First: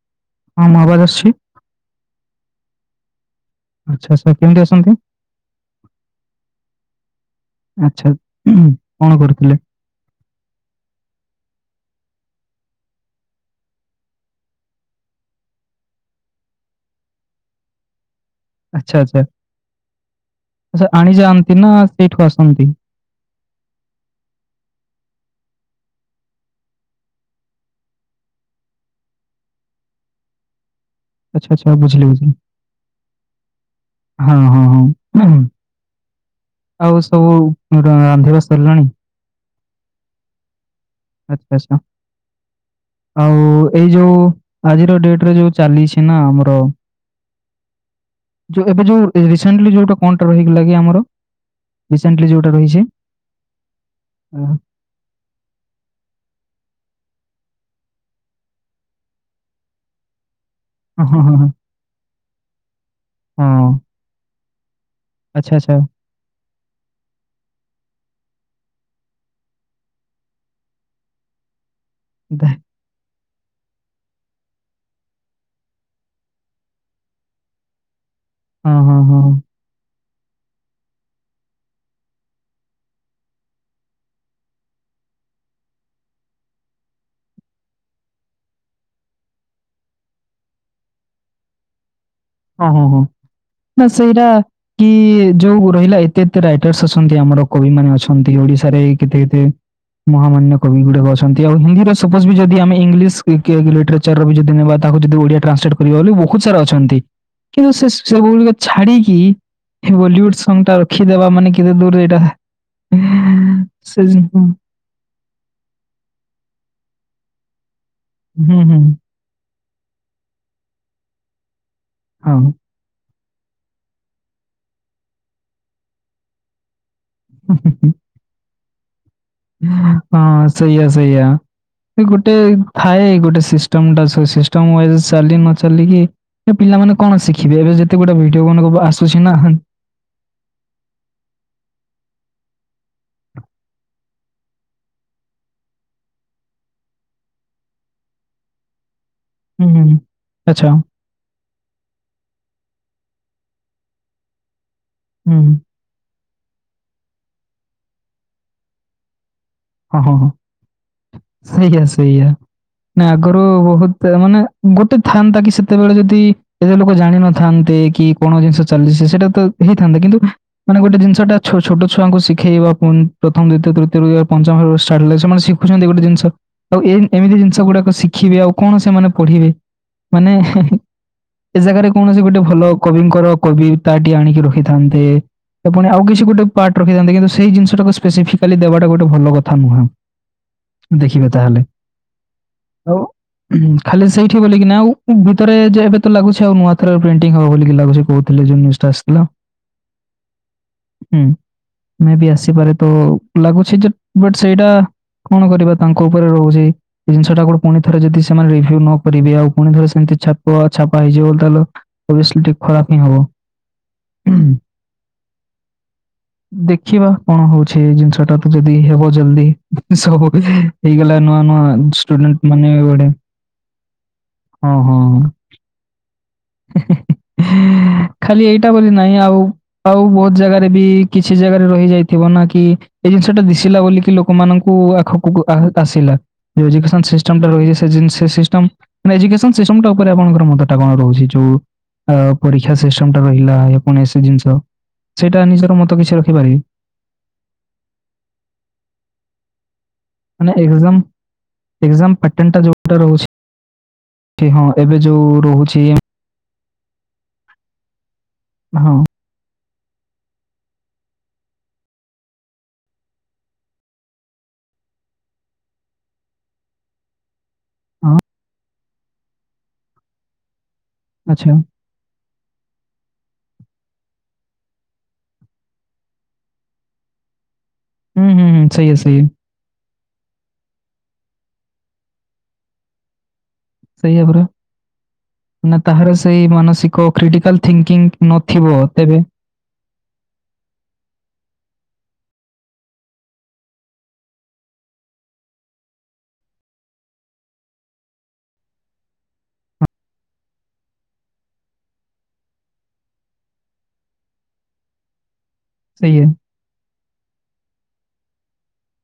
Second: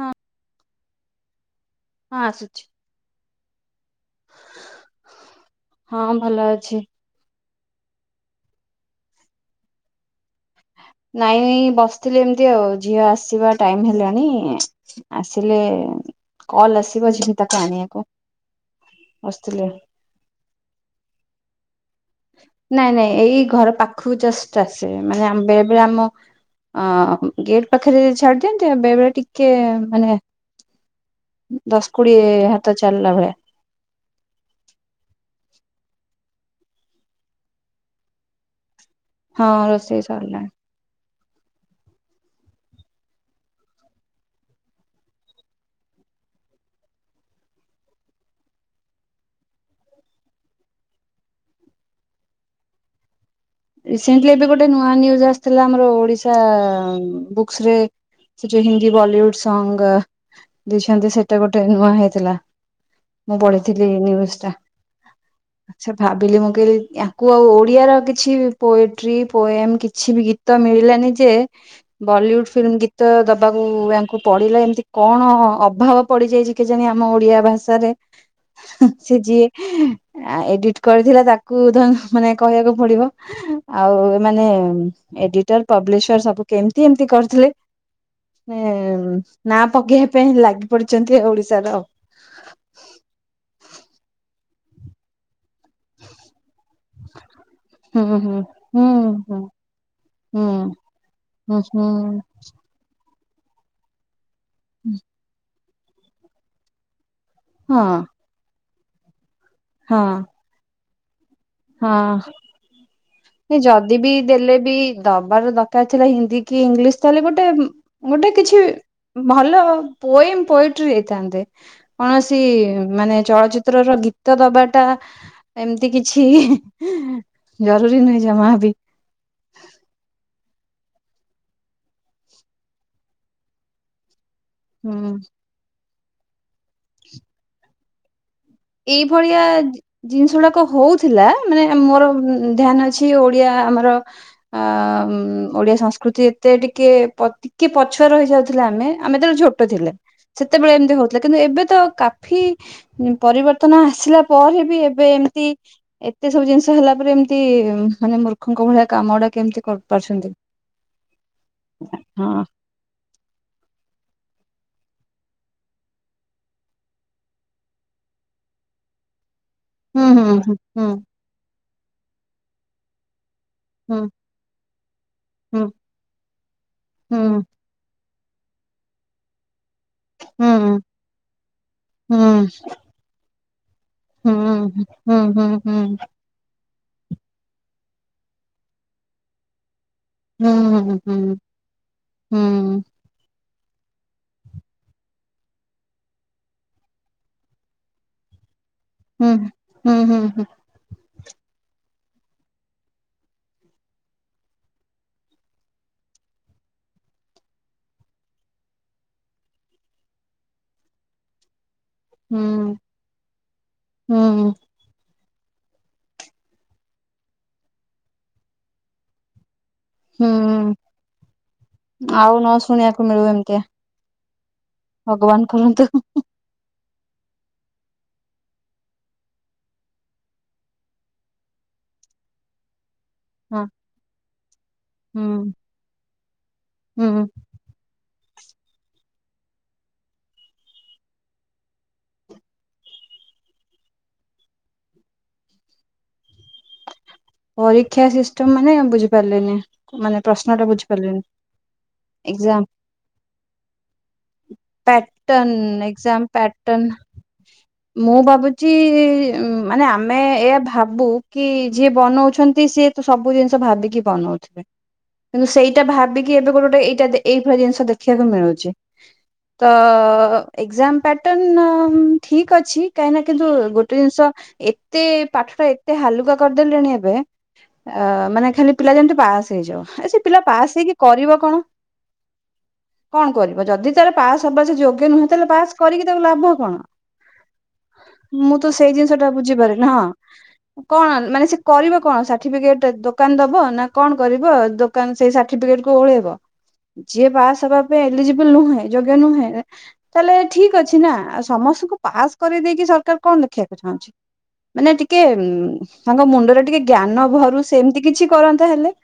ହଁ। ହଁ ମର୍ ବାକ୍ ଆସ୍‌ଛି। ହଁ ଆସୁଛି। ଆଚ୍ଛା ସେକେଣ୍ଡ୍ ଇଅର୍ ସମଥିଙ୍ଗ୍ ହଁ ଭଲ ଅଛି। ଆଚ୍ଛା ଉହୁ କଣ କରୁଥିଲେ? ନାଇଁ ବସ୍‌ଥିଲି ଏମତି ଆଉ ଝିଅ ଆସିବା ଟାଇମ ହେଲାଣି ଆସିଲେ କଲ ଆସିବ ଝିବି ତାକୁ ଆଣିଆକୁ। ଆଚ୍ଛା ଆଚ୍ଛା ଆଣି ଯାଆନ୍ତି ନା ସେଇଠୁ ଆସନ୍ତି? ନା ନାଇଁ ଏଇ ଘର ପାଖୁକୁ ଜଷ୍ଟ ଆସେ ମାନେ ଆମ୍ ବେଳେ ବେଳେ ଆମ ଆଁ ଗେଟ୍ ପାଖେରେ ଛାଡ଼ି ଦିଅନ୍ତ ବେଳେବେଳେ ଟିକେ ମାନେ ଆଚ୍ଛା ଆଚ୍ଛା ଦଶ ବୁଝିଲି କୋଡିଏ ବୁଝିଲି। ହାତ ଚାଲ୍‌ଲା ଭଳିଆ। ହଁ ହଁ ହଁ ଉଁହୁ। ଆଉ ସବୁ ଉଁ ରା ରାନ୍ଧିବା ସର୍ ଲାଣି? ହଁ ରୋଷେଇ ସର୍ ଲାଣି। [unintelligible] ଆଉ ଏଇ ଯୋଉ ଆଜିର ଡେଟ ରେ ଯୋଉ ଚାଲିଛି ନା ଆମର ଯୋଉ ଏବେ ଯୋଉ ଏ ରିସେଣ୍ଟଲି ଯୋଉଟା କଣ୍ ଟା ରହିଗଲା କି ଆମର? ରିସଣ୍ଟଲି ଯୋଉଟା ରହିଛି? ରିସେଣ୍ଟଲି ଅ ଏବେ ଗୋଟେ ନୂଆ ନ୍ୟୁଜ ଆ ସ୍‌ଥିଲା ଆମର ଓଡିଶା ବୁକ୍ସରେ। ସେ ଯେଉ ହିନ୍ଦୀ ବଲିଉୁଡ ସଙ୍ଗ ହଁ ଦେଇଛନ୍ତି ହଁ ହଁ ସେଟା ହଁ। ଗୋଟେ ନୂଆ ହେଇଥିଲା ମୁଁ ହଁ, ପଢିଥିଲି ନିଉଜ୍‌ଟା। ଆଚ୍ଛା ଆଚ୍ଛା। ଭାବିଲି ମୁଁ କଇଲି ୟାଙ୍କୁ ଆଉ ଓଡିଆ ର କିଛି ପୋଏଟ୍ରି ପୋଏମ୍ କିଛି ବି ଗୀତ ମିଳିଲାନି ଯେ ଦେ ବଲିଉଡ ଫିଲ୍ମ ଗୀ ତ ଦବାକୁ ୟାଙ୍କୁ ପଡିଲା ଏମ୍ ତି କଣ ଅଭାବ ପଡିଯାଇଛି କେଜାଣି ଆମ ଓଡିଆ ଭାଷାରେ? ହଁ ହଁ ସେ ହଁ। ଯିଏ ଏଡିଟ କରିଥିଲା ତାକୁ ଧ ମାନେ କହିବାକୁ ପଡିବ। ଆଉ ମାନେ ଏଡିଟର ପବ୍ଲିସର ସବୁ କେମିତି ଏମତି କରିଥିଲେ। ନେ ନା ପକେଇବା ପାଇଁ ଲାଗି ପଡିଛନ୍ତି ଓଡିଶାର। ଓ ହଁ ହୋ ନା ସେଇଟା କି ଯୋଉ ରହିଲା ଏତେ ଏତେ ରାଇଟର୍ସ ଅଛନ୍ତି ଆମର କବି ମାନେ ହୁଁ ହୁଁ ଅଛନ୍ତି ହୁଁ ଓଡିଶାରେ କେତେ ହୁଁ କେତେ ହୁଁ ମହାମାନ୍ୟ କବି ଗୁଡାକ ଅଛନ୍ତି ଆଉ ହୁଁ ହିନ୍ଦୀର ହୁଁ ସପୋଜ ବି ଯଦି ଆମେ ଇଂଲିଶ କିଏଲିଟଚର ବି ଯଦି ନେବା ତାକୁ ଯଦି ଓଡିଆ ଟ୍ରାନ୍ସଲେଟ୍ କରିବା ବୋଲି ବହୁତ ସାରା ଅଛନ୍ତି। କିନ୍ତୁ ହଁ ସେ ସେବୁ ଗୁଡିକ ଛାଡିକି ହଁ ବଲିଉଡ ସଙ୍ଗ ଟା ରଖିଦବା ମାନେ କି କେତେ ଦୂର ଏଇଟା ହଁ ଯଦି ସେ ବି ହୁଁ ଦେଲେ ବି ଦବାର ଦରକାର ଥିଲା ହିନ୍ଦୀ କି ଇଂଲିଶ ତାହେଲେ ଗୋଟେ ଗୋଟେ କିଛି ହୁଁ ଭଲ ପୋଏମ ପୋଏଟ୍ରି ଦେଇଥାନ୍ତେ। ହଁ କୌଣସି ମାନେ ଚଳଚିତ୍ର ର ଗୀତ ଦବାଟା ଏମିତି କିଛି ହୁଁ ହୁଁ। ଜରୁରୀ ଜମା ହବି। ହଁ ସେଇଆ ସେଇଆ। ସେ ଗୋଟେ ଥାଏ ଗୋଟେ ସିଷ୍ଟମ ଟା ସ ସିଷ୍ଟ ଟମ୍ ତା ମୁଁ ଏଜ୍ ହୁଁ ଚାଲି ନ ଚାଲିକି ଏ ପିଲାମାନେ କଣ ଶିଖିବେ ଏବେ ଯଦି ଗୋଟେ ଭିଡିଓ ବନ ଏଇଭଳିଆ ଜିନିଷ ଗୁଡାକ ହଉଥିଲା ମାନେ ମୋର ଧ୍ୟାନ ଛି ଓଡିଆ ଆମର ଅ ଓଡିଆ ସଂସ୍କୃତି ଏତେ ଟିକେ ପ ଟିକେ ପଛୁଆ ରହିଯାଉଥିଲେ ଆମେ ଆମେତେବେଳେ ଛୋଟ ଥିଲେ ହୁଁ, ଆଚ୍ଛା ସେତେବେଳେ ଏମିତି ହୁଁ ହଉଥିଲେ କିନ୍ତୁ ଏବେ ତ କାଫି ପରିବର୍ତ୍ତନ ଆସିଲା ପରେ ବି ଏବେ ଏମିତି ଏତେ ସବୁ ଜିନିଷ ହେଲା ପରେ ଏମିତି ମାନେ ମୂର୍ଖଙ୍କ ଭଳିଆ କାମ ଗୁଡା କେମିତି ହଁ ହଁ ହଁ କରିପାରୁଛନ୍ତି। ସେଇଆ ସେଇଆ। ହଁ। ନା ଆଗରୁ ବୋହୁତ ମାନେ ଗୋଟେ ଥାନ୍ତା କି ସେତେବେଳେ ଯଦି ଏ ଯୋଉ ଲୋକ ଜାଣିିନଥାନ୍ତେ କି କଣ ଜିନିଷ ଚାଲିଛି ସେଇଟା ତ ହେଇଥାନ୍ତା ହୁଁ କିନ୍ତୁ ହୁଁ ମାନେ ହୁଁ ଗୋଟେ ଜିନିଷ ଟା ଛୋଟ ଛୁଆଙ୍କୁ ଶିଖେଇବା ପ୍ରଥମ ଦ୍ଵିତୀୟ ହୁଁ ତୃତୀୟରୁ ପଞ୍ଚମ ଛାଡିଲେ ସେମାନେ ଶିଖୁଛନ୍ତି ଗୋଟେ ଜିନିଷ ଆଉ ଏ ହୁଁ ଏମିତି ଜିନିଷ ଗୁଡାକ ଶିଖିବେ ଆଉ କଣ ସେମାନେ ପଢିବେ। ମାନେ ହୁଁ ହେ ହେ ଏ ଜାଗାରେ ହୁଁ ହୁଁ କୌଣସି ଗୋଟେ ଭଲ କବିଙ୍କର କବି ତାଟି ହୁଁ ହୁଁ ଆଣିକି ରଖିଥାନ୍ତେ ହୁଁ ହୁଁ ହୁଁ ହୁଁ ସେ ପୁଣି ଆଉ କିଛି ଗୋଟେ ପାର୍ଟ ରଖିଥାନ୍ତେ କିନ୍ତୁ ସେଇ ଜିନିଷଟାକୁ ସ୍ପେସିଫାଲି ଦେବାଟା ଗୋଟେ ଭଲ କଥା ନୁହଁ। ହୁଁ ହୁଁ ହୁଁ ଦେଖିବେ ତାହେଲେ ହୁଁ ଆଉ ହୁଁ ଖାଲି ସେଇଠି ବୋଲିକି ନା ଆଉ ଭିତରେ ଯେ ଏବେ ତ ଲାଗୁଛି ଆଉ ନୂଆ ଥ ପ୍ରେଣ୍ଟିଙ୍ଗ ହବ ବୋଲିକି ଲାଗୁଛି। କହୁଥିଲେ ଜିନି ଷ୍ଟାସ। ହୁଁଁ ହୁଁ ହୁଁ ହୁଁ। ହୁଁ ମେ ବି ଆସିପାରେ ତ ଲାଗୁଛି ଯେ ବଟ ସେଇଟା କଣ କରିବା ତାଙ୍କ ଉପରେ ରହୁଛି ଏ ଜିନିଷଟାକୁ ପୁଣି ଥରେ ଯଦି ସେମାନେ ରିଭୁ ନ କରିବେ, ଆଉ ପୁଣି ଥରେ ସେମିତି ଛାପ ଛାପା ହେଇଯିବ ବୋଲି ତାଲ ହୁଁ ଓବିଏସଲି ଟିକେ ଖରାପ ହିଁ ହବ ହୁଁ। ଦେଖିବା କଣ ହଉଛି ଏ ଜିନିଷ ଟା ତ ଯଦି ହେବ ଜଲଦି। ସବୁ ହୁଁ ହେଇଗଲା ନୂଆ ନୂଆ ଆଉ ନ ଷ୍ଟୁଡେଣ୍ଟ ମାନେ ଶୁଣିବାକୁ ବଡେ ମିଳୁ ଏମିତିଆ ହଁ ହଁ। ଭଗବାନ କରନ୍ତୁ ହୁଁ ହୁଁ। ହେଁ ହେଁ ଏ [unintelligible] ଖାଲି ଏଇଟା ବୋଲି ନାହିଁ ଆଉ ଆଉ ବୋହୁତ ଜାଗାରେ ବି କିଛି ଜାଗାରେ ରହି ଯାଇଥିବ ନା କି ଏଇ ଜିନିଷ ଟା ହଁ ଦିଶିଲା ବୋଲିକି ଲୋକମାନଙ୍କୁ ଆଖକୁକୁ ହୁଁ ଆସିଲା। ଏଜୁକସନ ହୁଁ ସିଷ୍ଟମଟା ରହିି [unintelligible] ମାନେ ଏଜୁକସନ ସିଷ୍ଟମ ଟା ଉପରେ ଆପଣଙ୍କର ମୁଣ୍ଡଟା କଣ ରହୁଛି। ଯୋଉ ପରୀକ୍ଷା ସିଷ୍ଟମ ଟା ରହିଲା ଏ କୌଣସି ଜିନିଷ ସେଇଟା ନିଜର ମତ କିଛି ରଖିପାରିବି। ପରୀକ୍ଷା ସିଷ୍ଟମ ମାନେ ବୁଝିପାରିଲିନି। ମାନେ ପ୍ରଶ୍ନଟା ବୁଝିପାରିଲିନି ଏକ୍ସାମ ପାଟର୍ନଟା ଏଗଜାମ। ଯୋଉଟା ରହୁଛି କି ହଁ ଏବେ ଯୋଉ ରହୁଛି ଯାମ ପାଟନ ମୁଁ ଭାବୁଚି ହଁ ଉ ମାନେ ଆମେ ଏୟା ଭାବୁ କି ଯିଏ ବନଉଛନ୍ତି ସିଏ ତ ସବୁ ଜିନିଷ ଭାବିକି ବନଉଥିବେ। କିନ୍ତୁ ସେଇଟା ଭାବିକି ଏବେ ଗୋଟେ ଗୋଟେ ଏଇଟା ଦେ ଏଇଭଳିଆ ଜିନିଷ ହଁ ଦେଖିବାକୁ ମିଳୁଛି ତ ଏଗଜାମ ଆଚ୍ଛା ପାଟନ ମ୍ ଠିକ ଅଛି କାହିଁକି ନା କିନ୍ତୁ ଗୋଟେ ଜିନିଷ ଏତେ ପାଠଟା ଏତେ ହାଲୁକା କରି ଦେଲେଣି ଏବେ ଅ ହୁଁ ହୁଁ ମାନେ ହୁଁ ଖାଲି ପିଲା ସେଇଆ ଯେମିତି ସେଇଆ ପାସ୍ ହେଇ ଯାଉ ଏ ସେ ପିଲା ପାସ୍ ହେଇକି କରିବ କଣ କଣ କରିବ? ଯଦି ତାର ସେଇଆ ପରା ପାସ୍ ହବା ସେ ଯୋଗ୍ୟ ନୁହେଁ ତାଲେ ପାସ ନା କରିକି ତାହାର ତାକୁ ସେଇ ଲାଭ କଣ? ମାନସିକ କ୍ରିଟିକାଲ ଥିଙ୍କିଙ୍ଗ ମୁଁ ତ ନଥିବ ସେଇ ତେବେ ଜିନିଷ ଟା ବୁଝିପାରିନି ହଁ କଣ ମାନେ ସେ କରିବେ କଣ ସାର୍ଟିଫିକେଟ ଦୋକାନ ଦବ ନା କଣ କରିବ ଦୋକାନ ସେଇ ସାର୍ଟିଫିକେଟ କୁ ଓହଳେଇବ। ଯିଏ ପାସ ହବା ପେ ଏଲିଜିିବୁଲ ନୁହେଁ ଯୋଗ୍ୟ ନୁହେଁ ତାଲେ ଠିକ ଅଛି ନା ଆଉ ସମସ୍ତଙ୍କୁ ପାସ୍ କରେଇଦେଇକି ସରକାର କଣ ଦେଖିବାକୁ ଚାହୁଁଛି? ମାନେ ଟିକେ ସେଇଆ ତାଙ୍କ ମୁଣ୍ଡରେ ଟିକେ ଜ୍ଞାନ ଭରୁ ସେ ଏମିତି କିଛି କରନ୍ତା ହେଲେ।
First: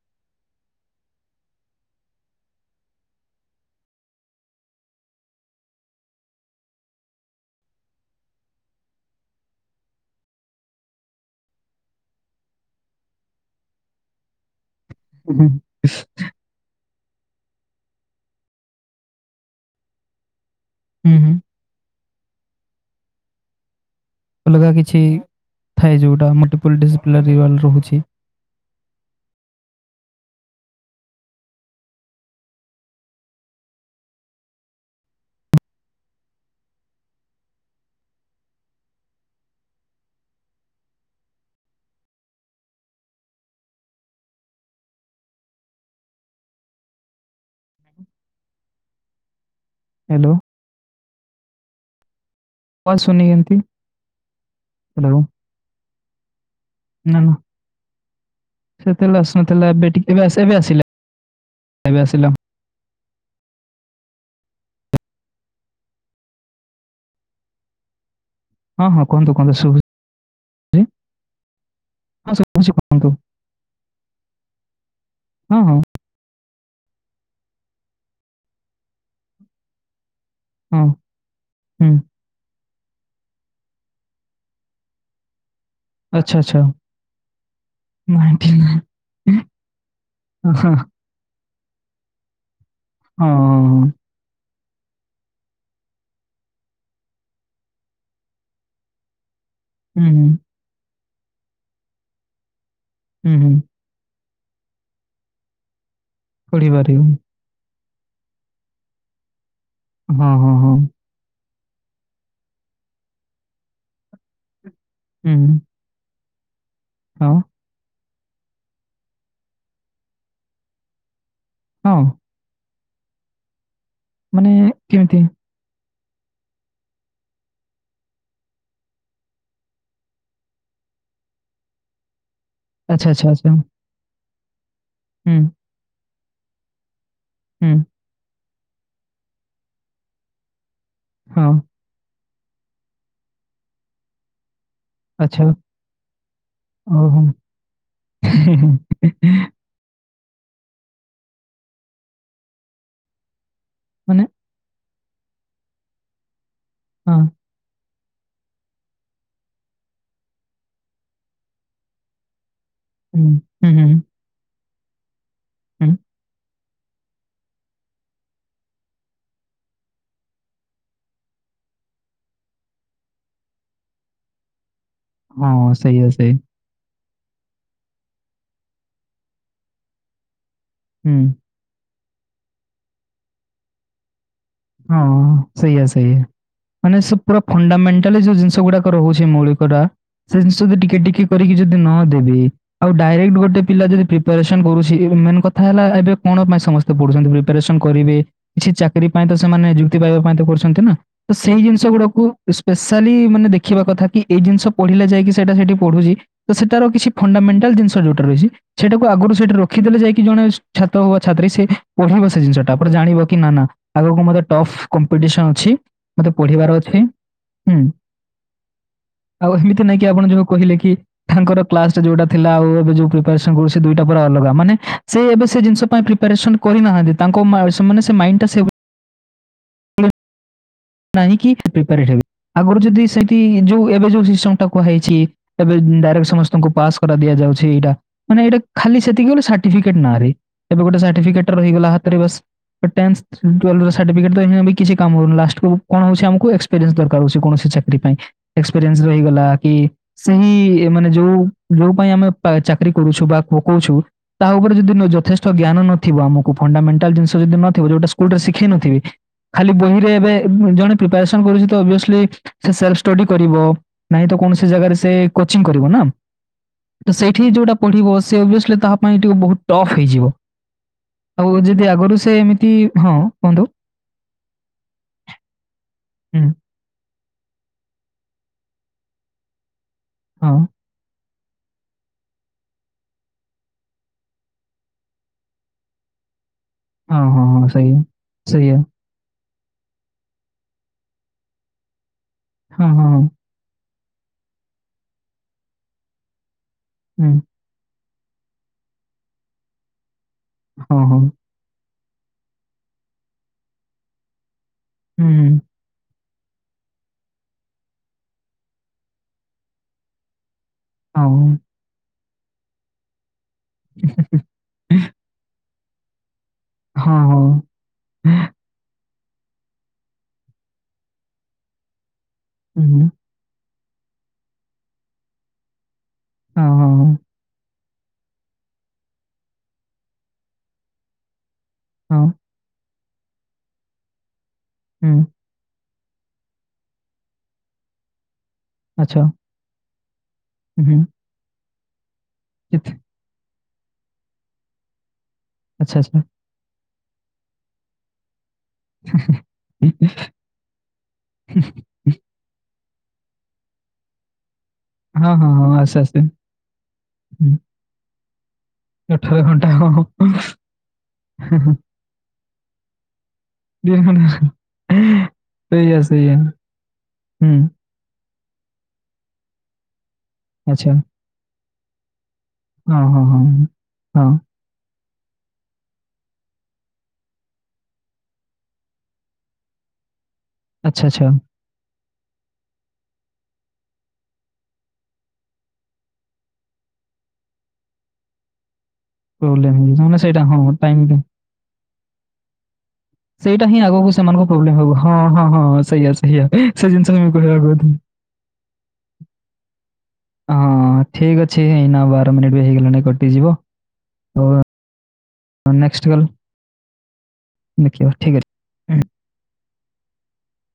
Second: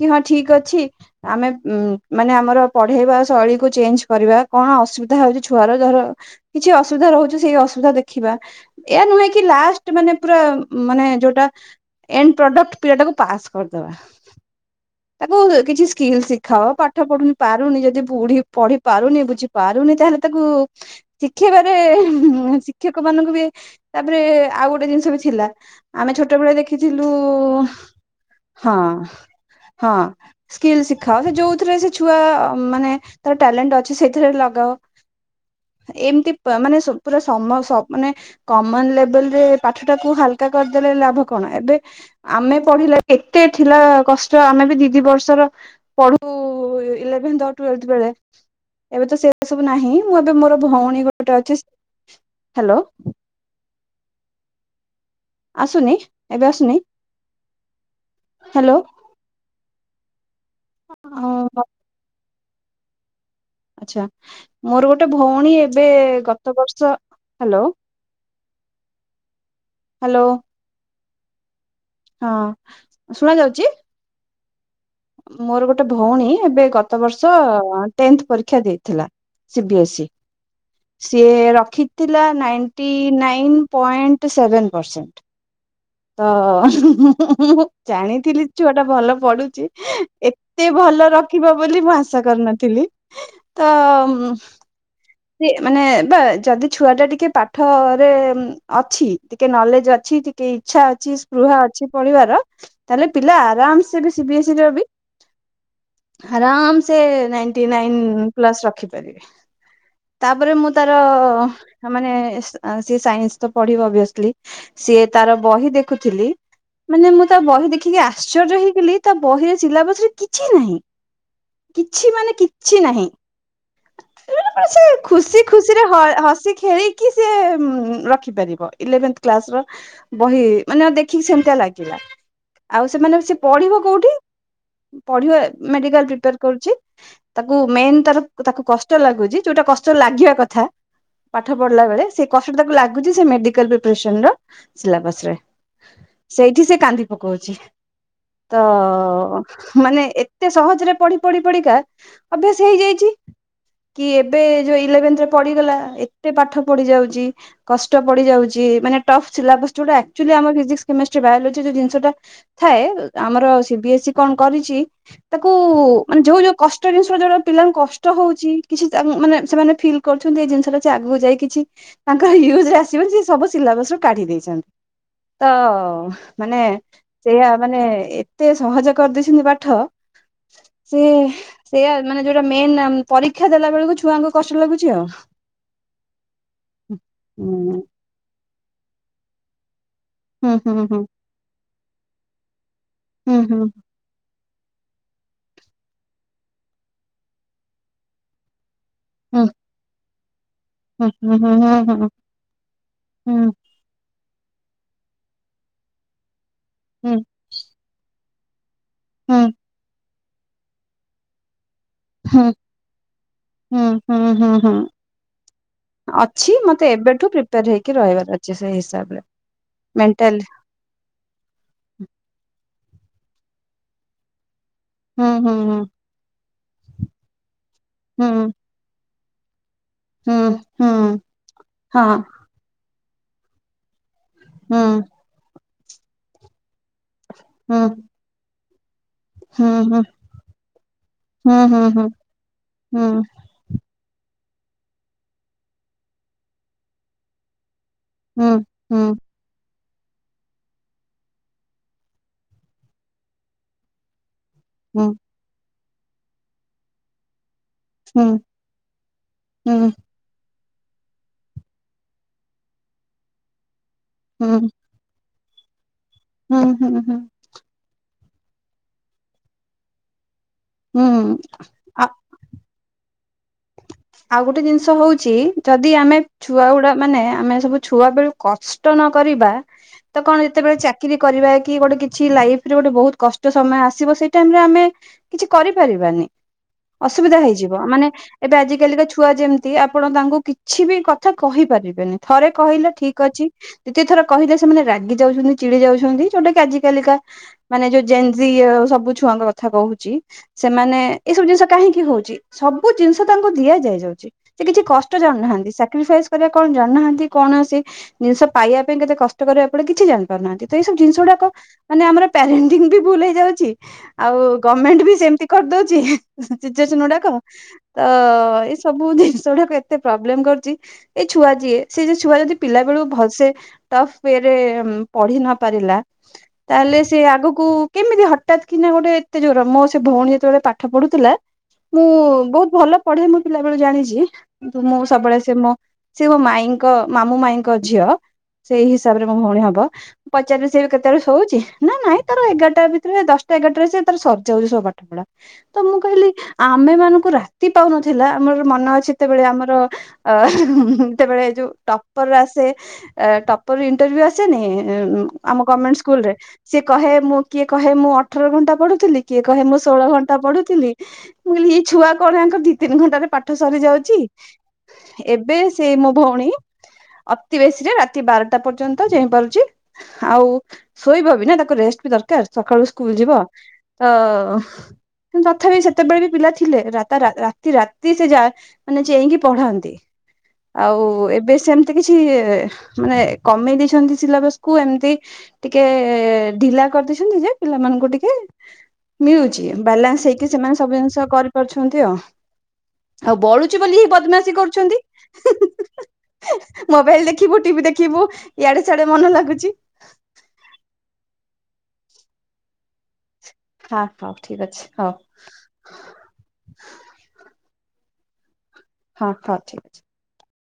କି ହଁ ଠିକ ଅଛି ଆମେ ଉ ମାନେ ଆମର ପଢେଇବା ଶୈଳୀକୁ ଚେଞ୍ଜ କରିବା କଣ ଅସୁବିଧା ହଉଛି ଛୁଆର ଧର କିଛି ଅସୁବିଧା ରହୁଚି ସେଇ ଅସୁବିଧା ଦେଖିବା ଏୟ ନୁହେଁ କି ଲାଷ୍ଟ ମାନେ ପୁରା ମାନେ ଯୋ ଏନ୍ ପ୍ରଡକ୍ଟ [unintelligible] ପାସ୍ କରିଦବା। ହୁଁ। ତାକୁ ହୁଁ କିଛି ସ୍କିଲ୍ ଶିଖ ଖ ପାଠ ପଢୁନି ପାରୁନି ଯଦି ବୁଢୀ ପଢି ପାରୁନି ବୁଝି ପାରୁନି ତାହେଲେ ତାକୁ ହୁଁ ହୁଁ, ଶିଖେଇବାରେ ଶିକ୍ଷକ ମାନଙ୍କୁ ବି ତାପରେ ଅଲଗା ଆଉ ଗୋଟେ କିଛି ଜିନିଷ ବି ଥିଲା ଥାଏ ଆମେ ଯୋଉଟା ଛୋଟ ବେଳେ ମଲ୍ଟିପୁଲ ଦେଖିଥିଲୁ ଡିସିପ୍ଲିନାରୀ ୱାଲ ରହୁଛି ହଁ ହଁ ସ୍କିଲ୍ ଶିଖାଅ ସେ ଯୋଉଥିରେ ସେ ଛୁଆ ମାନେ ତର ଟ୍ୟାଲେଣ୍ଟ ଅଛି ସେଇଥିରେ ଲଗାଅ। ଏମିତି ମାନେ ପୁରା ସମସ ମାନେ କମନ ଲେବଲ ରେ ପାଠ ଟାକୁ ହାଲକା କରିଦେଲେ ଲାଭ କଣ ଏବେ ଆମେ ପଢିଲା କେତେ ଥିଲା କଷ୍ଟ ଆମେ ବି ଦି ଦି ବର୍ଷର ପଢୁ ଇଲେଭେନ୍ ତ୍ୱେଲ୍ଭେଥ ବେଳେ ଏବେ ତ ସେ ସବୁ ନାହିଁ ମୁଁ ହ୍ୟାଲୋ ଏବେ ମୋର ଭଉଣୀ ଗୋଟେ ଅଛି ହେଲୋ [unintelligible] ହ୍ୟାଲୋ ଆସୁନି ଏବେ ଆସୁନି ନା ନା ହ୍ୟାଲୋ ସେତେବେଳେ ଆସୁନଥିଲା ଏବେ ଟିକେବେ ଆସ ଏବେ ଆସିଲା। ଏବେ ଆସିଲା। ଆଛା ମୋର ଗୋଟେ ଭଉଣୀ ଏବେ ଗତ ବର୍ଷ ହେଲୋ ହଁ ହଁ କୁହନ୍ତୁ କୁହନ୍ତୁ ସୁବି ହାଲୋ ଶୁଭୁଛି କୁହନ୍ତୁ ହଁ ଶୁଣାଯାଉଚି? ହଁ ମୋର ହଁ ଗୋଟେ ଭଉଣୀ ଏବେ ଗତ ବର୍ଷ ଟେନ୍ଥ୍ ପରୀକ୍ଷା ଦେଇଥିଲା ସି ବି ଏସ୍ ଇ। ହଁ ସିଏ ହୁଁ ରଖିଥିଲା ninety nine point seven percent. ତ ଆଚ୍ଛା ଆଚ୍ଛା ମୁଁ ଜାଣିଥିଲି ହଁ ଛୁଆଟା ଭଲ ପଢୁଚି ଏତ୍ ହଁ ତେ ହଁ, ଭଲ ରଖିବ ବୋଲି ମୁଁ ଆଶା କରିନଥିଲି। ହଁ ତ ସିଏ ମାନେ ବା ଯଦି ଛୁଆଟା ଟିକେ ପାଠରେ ଅଛି ଟିକେ ନଲେଜ୍ ଯେ ହୁଁ ହୁଁ ଅଛି ଟିକେ ଇଛା ଅଛି ସ୍ପୃହା ଅଛି ପଢିବାର ତାହେଲେ ପିଲା ହୁଁ ହୁଁ ଆରାମସେ [inaudible] ଆରାମ ସେ ଖୋଲିପାରିବୁ। ଟି ନାଇନ୍ ପ୍ଲସ୍ ରଖିପାରିବେ। ହଁ, ହଁ, ତାପରେ ମୁଁ ହଁ। ତାର ମାନେ ସିଏ ସାଇନ୍ସ ତ ପଢିବ ଅଭିଅସଲି। ସିଏ ତାର ହୁଁ, ବହି ଦେଖୁଥିଲି, ମାନେ ମୁଁ ହଁ, ତାର ବହି ଦେଖିକି ଆଶ୍ଚର୍ଯ୍ୟ ହେଇି ଖିଲି ତା ବହିରେ ସିଲାବସ୍ ରେ କିଛି ନାହିଁ, ହଁ, କିଛି ମାନେ କିଛି ନାହିଁ। ମାନେ ଆ ସେ କେମିତି? ଖୁସି ଖୁସିରେ ହ-ହସି ଖେଳିକି ସିଏ ମ୍-ରଖିପାରିବ ଇଲେଭେନଥ୍ କ୍ଲାସର ବହି ମାନେ ଦେଖିକି ସେମିତିଆ ଲାଗିଲା। ଆଉ ଆଚ୍ଛା, ସେମାନେ ଆଚ୍ଛା, ସେ ଆଚ୍ଛା। ପଢିବ କୋଉଠି, ହୁଁ, ପଢିବ ମେଡିକାଲ ପ୍ରିପ୍ୟାର କରୁଚି। ତାକୁ ହୁଁ, ମେନ୍ ତାର ତାକୁ କଷ୍ଟ ଲାଗୁଚି ଯୋଉଟା କଷ୍ଟ ଲାଗିଆ କଥା ହଁ, ପାଠ ପଢିଲା ବେଳେ ସେ କଷ୍ଟ ତାକୁ ଲାଗୁଚି ସେ ମେଡିକାଲ ପ୍ରିପରେସନର ସିଲବସ୍ ରେ। ଆଚ୍ଛା, ସେଇଠି ସେ କାନ୍ଦି ଓହୋ! ପକଉଚି, ତ ମାନେ ଏତେ ସହଜରେ ପଢି ପଢି ପଢିକା ଅଭ୍ୟାସ ହେଇଯାଇଚି। କି ମାନେ ଏବେ ଯୋଉ ଇଲେଭେନଥ୍ ରେ ପଢିଗଲା ଏତେ ପାଠ ପଡି ହଁ, ଯାଉଚି କଷ୍ଟ ପଡିଯାଉଚି ମାନେ ଟପ୍ ସିଲାବସ୍ ଯୋଉଟା ଅକ୍ଚୁଆଲି ଆମର ଫିିଜିକ୍ସ୍ କେମିଷ୍ଟ୍ରି ବାୟୋଲୋଜି ଯୋଉ ଜିନିଷଟା ଥାଏ ହୁଁ, ଆମର ହୁଁ, ସି ବିି ହୁଁ, ଏସ୍ ଇ କଣ କରିଚି ତାକୁ ହୁଁ, ମାନେ ଯୋଉ ଯୋଉ କଷ୍ ଷ୍ଟ ଜିନିଷ ଯୋଉଟା ପିଲାଙ୍କୁ କଷ୍ ଟ ହଉଚି କିଛି ତା-ମାନେ ସେମାନେ ଫିଲ୍ କରୁଛନ୍ତି ଏଇ ଜିନିଷଟା ସେ ଆଗୁକୁ ଯାଇ କିଛି ତାଙ୍କ ୟୁଜରେ ଆସିବନି ସେ ସବୁ ସିଲାବସରୁ କାଢି ଦେଇଚନ୍ତି। ତ ହଁ, ସେଇଆ ଅ ସେଇ। ମାନେ ସେଇଆ ମାନେ ଏତେ ସହଜ କରିଦେଇସନ୍ତି ପାଠ ସେ ହୁଁ, ସେୟା ମାନେ ଯୋଉଟା ମେନ୍ ପରୀକ୍ଷା ଦେଲା ବେଳୁକୁ ଛୁଆଙ୍କୁ କଷ୍ଟ ଲାଗୁଛି ହଁ ଆଉ। ସେୟା ସେୟା, ଅଛି ମାନେ ସେ ପୁରା ଫଣ୍ଡାମେଣ୍ଟ୍ ଟାଲି ଯୋଉ ଜିନିଷ ଗୁଡାକ ରହୁଚି ମୌଳିକଟା ସେ ଜିନିଷ ଯଦି ଟିକେ ଟିକେ କରିକି ଯଦି ନ ଦେବେ ଆଉ ଡାଇରେକ୍ଟ ଗୋଟେ ପିଲା ଯଦି ପ୍ରି ପାରେସନ୍ କରୁଚି, ମେନ କଥା ହେଲା ଏବେ କଣ ପାଇଁ ସମସ୍ତେ ପଢୁଚନ୍ତିି ପ୍ରିପାରେସନ କରିବେ କିଛି ଚାକିରି ପାଇଁ ତ ସେମାନେ ନିଯୁକ୍ତି ପାଇବା ପାଇଁ ତ କରୁସନ୍ତି ନା, ତ ସେଇ ଜିନିଷ ଗୁଡାକୁ ସ୍ପେଶାଲି ମାନେ ଦେ ଖିବା କଥା କି ଏଇ ଜିନିଷ ପଢିଲେ ଯାଇକି ସେଟା ସେଠି ପଢୁଚି ତ ସେଟାର କିଛି ଫଣ୍ଡାମେଣ୍ଟାଲ ଜିନିଷ୍ ଷ ଯୋଉଟା ରହିଚି ସେଟାକୁ ଆଗୁରୁ ସେଇଠି ରଖିଦେଲେ ଯାଇକି ଜଣେ ସୁ-ଛାତ ହଉ ବା ଛାତ୍ରୀ ସେ ପଢିବ ସେ ଜିନିଷଟା ପରେ ଜାଣିବ କି ନା ନା [inaudible] ମୋତେ ଟଫ୍ କମ୍ପିଡିସନ ଅଛି ମତେ ପଢ଼ିବାର ମତେ ଅଛି ଏବେଠୁ ପ୍ରିପେୟାର ହୁଁ। ହେଇକି ରହିବାର ଅଛି ସେଇ ହିସାବରେ। ଆଉ ହେମିତି ନାଇଁକି ଆପଣ ମେଣ୍ଟାଲି ଯୋଉ କ ହିଲେ କି ତାଙ୍କର କ୍ଲାସ୍ ରେ ଯୋଉଟା ଥିଲା ଆଉ ଏବେ ଯୋଉ ପ୍ରିପାରେସନ କରୁଚି ସେ ଦୁଇଟା ପୁରା ଅଲଗା ମାନେ ସେ ହୁଁ ଏବେ ହୁଁ ସେ ହୁଁ ଜିନିଷ ପାଇଁ ପ୍ରିପାରେସନ କରିନାହାନ୍ତି, ତାଙ୍କ ମା-ସେମାନେ ସେ ହୁଁ ମାଇଣ୍ଡ ଟା ସେଇଭ ହଁ। ନାହିଁ କି ହୁଁ ପ୍ରିପାରେ ହେବି ଆଗରୁ ଯଦି ସେଇଠି ଯୋଉ ଏବେ ଯୋଉ ସିଷ୍ଟମ ଟା ହୁଁ କୁହା ହେଇଛି ଏବେ ଡାଇରେକ୍ଟ ସମସ୍ତଙ୍କୁ ପାସ୍ କରା ଦିଆଯାଉଛି ଏଇଟା ମାନେ ଏଇଟା ଖାଲି ସେତିକି ବୋଲି ହୁଁ ହୁଁ ହୁଁ ହୁଁ ସାର୍ଟିଫିକେଟ ନାଁରେ ଏବେ ଗୋଟେ ସାର୍ଟିଫିକେଟ ରହିଗଲା ହୁଁ ହୁଁ ହୁଁ ହାତରେ ବାସ୍ ଗୋଟେ ହୁଁ ହୁଁ ଟେନ୍ସ ଟୁଏଲଭର ସାର୍ଟିଫିକେଟ ତ କିଛି କାମକୁ ଲାଷ୍ଟକୁ କଣ ହୋଉଛି ଆମକୁ ଏସ୍କପେରିଏନ୍ସ ଦରକାର ହୋଉଛି କୌଣସି ସେଥିପାଇ ଏକ୍ସପେରିଏନ୍ସ ରହିଗଲା କି ସେଇମାନେ ଯୋଉ ଯୋଉ ପାଇଁ ଆମେ ଚାକିରି କରୁଛୁ ବା ପକଉଛୁ ତା ଉପରେ ଯଦି ହୁଁ ହୁଁ ହୁଁ ହୁଁ ଯଥେଷ୍ଟ ଜ୍ଞାନ ନଥିବ ଆମକୁ ଫଣ୍ଡାମେଟାଲ ଜିନିଷ ଯଦି ନଥିବ ଯ କୋଉଟେ ଶିଖେଇ ନଥିବି ଖାଲି ବହିରେ ଏବେ ଜଣେ ପ୍ରିପାରେସନ୍ କରୁଛି ତ ଓଭିଏସଲି ସେ ସେଲ୍ଫଷ୍ଟଡି କରିବ ନାହିଁ ତ କୌଣସି ଜାଗାରେ ସେ କୋଚିଂ କରିବ ନା ହୁଁ ତ ହୁଁ ସେଇଠି ଯୋଉଟା ପଢିବ ସେ ଓଭିଏସିଲି ତାହା ପାଇଁ ଟିକେ ବୋହୁତ ଟଫ୍ ହେଇଯିବ। ହୁଁ ଆଉ ଯଦି ହୁଁ ଆଗରୁ ସେ ଏମିତି ହଁ କୁହନ୍ତୁ? ଆଉ ଗୋଟେ ଜିନିଷ ହୋଉଛି ଯଦି ଆମେ ହୁଁ, ଛୁଆଗୁଡା ମାନେ ଆମେ ସବୁ ଛୁଆ ବେଳୁ କଷ୍ଟ ନକରିବା ତ କଣ ହଁ ଯେତେବେଳେ ଚା ଚାକରି କରିବା କି ଗୋଟେ କିଛି ଲାଇଫରେ ଗୋଟେ ବୋହୁତ କଷ୍ଟ ସମୟ ଆସିବ ସେଇ ଟାଇମରେ ଆମେ କିଛି କରିପାରିବାନି ହଁ ଅସୁବିଧା ହଁ ହଁ ହେଇଯିବ ସେଇଆ ମାନେ ଏବେ ସେଇଆ ଆଜିକାଲି ଛୁଆ ଯେମିତି ଆପଣ ତାଙ୍କୁ କିଛି ବି କଥା କହିପାରିବେନି ଥରେ ହଁ କହିଲେ ହଁ ଠିକ୍ ଅଛି ଦ୍ୱିତୀୟ ଥର କହିଲେ ସେମାନେ ରାଗି ଯାଉଚନ୍ତି ଚିଡି ଯାଉଚନ୍ତି ଯୋଉଟା କି ଆଜିକାଲିକା ମାନେ ଯୋଉ ଜେଞ୍ଜି ସବୁ ଛୁଆଙ୍କ କଥା କହୁଛି ସେମାନେ ହଁ ଏଇସବୁ ଜିନିଷ କାହିଁକି ହୋଉଚି। ସବୁ ଜିନିଷ ତାଙ୍କୁ ଦିଆ ଯାଇ-ଯାଉଛି ସେ କିଛି କଷ୍ଟ ହୁଁ, ଜାଣୁନାହାନ୍ତି ସାକ୍ରିଫାଇସ୍ କରିବା କଣ ଜାଣିନାହାନ୍ତି କୌଣସି ଜିନିଷ ପାଇବା ପାଇଁ କେତେ କଷ୍ଟ କରିବା ପଡେ କିଛି ଜାଣ ନାହାନ୍ତି ତ ଏଇ ସବୁ ଜିନିଷ ହଁ ହଁ ଗୁଡାକ ହୁଁ, ମାନେ ଆମର ପ୍ୟାରେଣ୍ଟି ବି ଭୁଲ ହେଇଯାଉଛି ଆଉ ଗଭର୍ଣମେଣ୍ଟ ବି ସେମିତି କରିଦେଉଛି ସିଚୁଏସନ ହଁ ଗୁଡାକ ହଁ ହଁ ତ ଏଇସବୁ ସବୁ ଜିନିଷ ଗୁଡାକ ଏତେ ପ୍ରୋବ୍ଲେମ କରିୁଛି ଏଇ ଛୁଆ ଯିଏ ସେ ଯୋଉ ଛୁଆ ଯଦି ପିଲା ହୁଁ, ବେଳକୁ ଭଲସେ ଟପ୍ ଉୟେ ରେ ପଢି ନ ପାରିଲା ହଁ ହଁ ତାହେଲେ ସେ ଆଗକୁ କେମିତି ହଠାତ୍ କିନା ଗୋଟେ ଏତେ ଜୋର ମୋ ସେ ଭଉଣୀ ଯେତେବେଳେ ପାଠ ପଢୁଥିଲା ମୁଁ ହଁ ହଁ ବୋହୁତ ଭଲ ପଢେ ମୁଁ ପିଲାବେଳୁ ଜାଣିଛି କିନ୍ତୁ ମୁଁ ହୁଁ, ସବୁବେଳେ ସେ ମୋ ସେ ମୋ ମାଇଁଙ୍କ ମାମୁଁ ମାଇଁଙ୍କ ଝିଅ ସେଇ ଆଚ୍ଛା ହିସାବରେ ମୋ ଭଉଣୀ ହବ ପଚାରିଲି ସେ ଏଵେ ହୁଁ, କେତେବେଳେ ଶୋଉଚି ନା ନାଇଁ ତାର ଏଗାରଟା ଆଚ୍ଛା ଭିତରେ ଦଶଟା ଏଗାରଟାରେ ସେ ତାର ସରିଯାଉଛି ସବୁ ପାଠ ପଢା ତ ମୁଁ ଆଚ୍ଛା କହିଲି ଆମେମାନଙ୍କୁ ରାତି ପାଉନଥିଲା ମୋର ମନ ଅଛି ସେତେବେଳେ ଆମର ଅ ଯେତେବେଳେ ଯୋଉ ଟ ର ଆସେ ଟପର ଇଣ୍ଟରଭ୍ୟୁ ଆସେନି ହଁ ହଁ ଆମ ହଁ ଗଭର୍ଣମେଣ୍ଟ ଆସ୍ତେ ଆସ୍ତେ ସ୍କୁଲ ରେ ସିଏ କହେ ମୁଁ ହୁଁ, କିଏ କହେ ମୁଁ ଅଠର ଘଣ୍ଟା ପଢୁ ଥିଲ କିଏ ଅଠର କହେ ଘଣ୍ଟା ମୁଁ ହଁ ଷୋହ ହଁ ଘଣ୍ଟା ପଢ଼ୁଥିଲି ମୁଁ କହିଲି ଇ ଛୁଆ କଣ ଆଙ୍କ ଦିଇ ତିନି ଘଣ୍ଟାରେ ପା ଠସରି ଯାଉଛି ଏବେ ସେ ମୋ ଭଉଣୀ ଅତି ବେଶୀରେ ରା ରାତି ବାରଟା ପର୍ଯ୍ୟନ୍ତ ଯାଇଁପାରୁଛି ଆଉ ଆଛା। କବ ନା ତାକୁ ରେଷ୍ଟ ବି ଦରକାର ସକାଳୁ ବି ସ୍କୁଲ ଯିବ ତ କିନ୍ତୁ ତଥାପି ସେତେବେଳେ ବି ପିଲା ଥିଲେ ରା ତା ରାତି ରାତି ସେ ଯା ମାନେ ଚେଇଁକି ପଢନ୍ତି ଆଉ ଏବେ ସେମିତି ତେ କିଛି ମାନେ କମେଇ ଦେଇଛନ୍ତି ସିଲାବସକୁୁ ଏମିତି ଟିକେ ଢିଲା କରିଦେଇଛନ୍ତି ଯେ ପିଲାମାନଙ୍କୁ ଟିକେ ମିଳୁଛି ବାଲାନ୍ସ ହେଇକି ସେଇଟା ହଁ ସେମାନେ ସବୁ ଟାଇମ୍ ଟା। ଜିନିଷ କରିପାରୁଛନ୍ତି ଆଉ। ଆଉ ସେଇଟା ବଢୁଛି ବୋଲି ହିଁ ଆଗକୁ ସେମାନଙ୍କୁ ବଦମାସିୀ ପ୍ରୋବ୍ଲେମ୍ ହବ। କରୁଛନ୍ତି। ହଁ, ହଁ, ହଁ ସେଇଆ, ସେଇଆ। ସେ ଜିନିଷ ମୋବାଇଲି ମୁଁ ଦେଖିବୁ କହିବାକୁ ଟିଭି କହୁଥିଲି। ଦେଖିବୁ ଇଆଡେ ସିଆଡେ ମନ ଲାଗୁଚି। ହଁ ଠିକ୍ ଅଛି ଏଇନା ବାର ମିନିଟ୍ ବି ହେଇଗଲାଣି କଟିଯିବ। ହଁ ହଉ ଠିକ୍ ଅଛି, ହଉ। ହଁ ନେକ୍ସଟ୍ କଲ, ଦେଖିବା ଠିକ୍ ଅଛି। ହଁ, ହଁ ଠିକ୍ ଅଛି।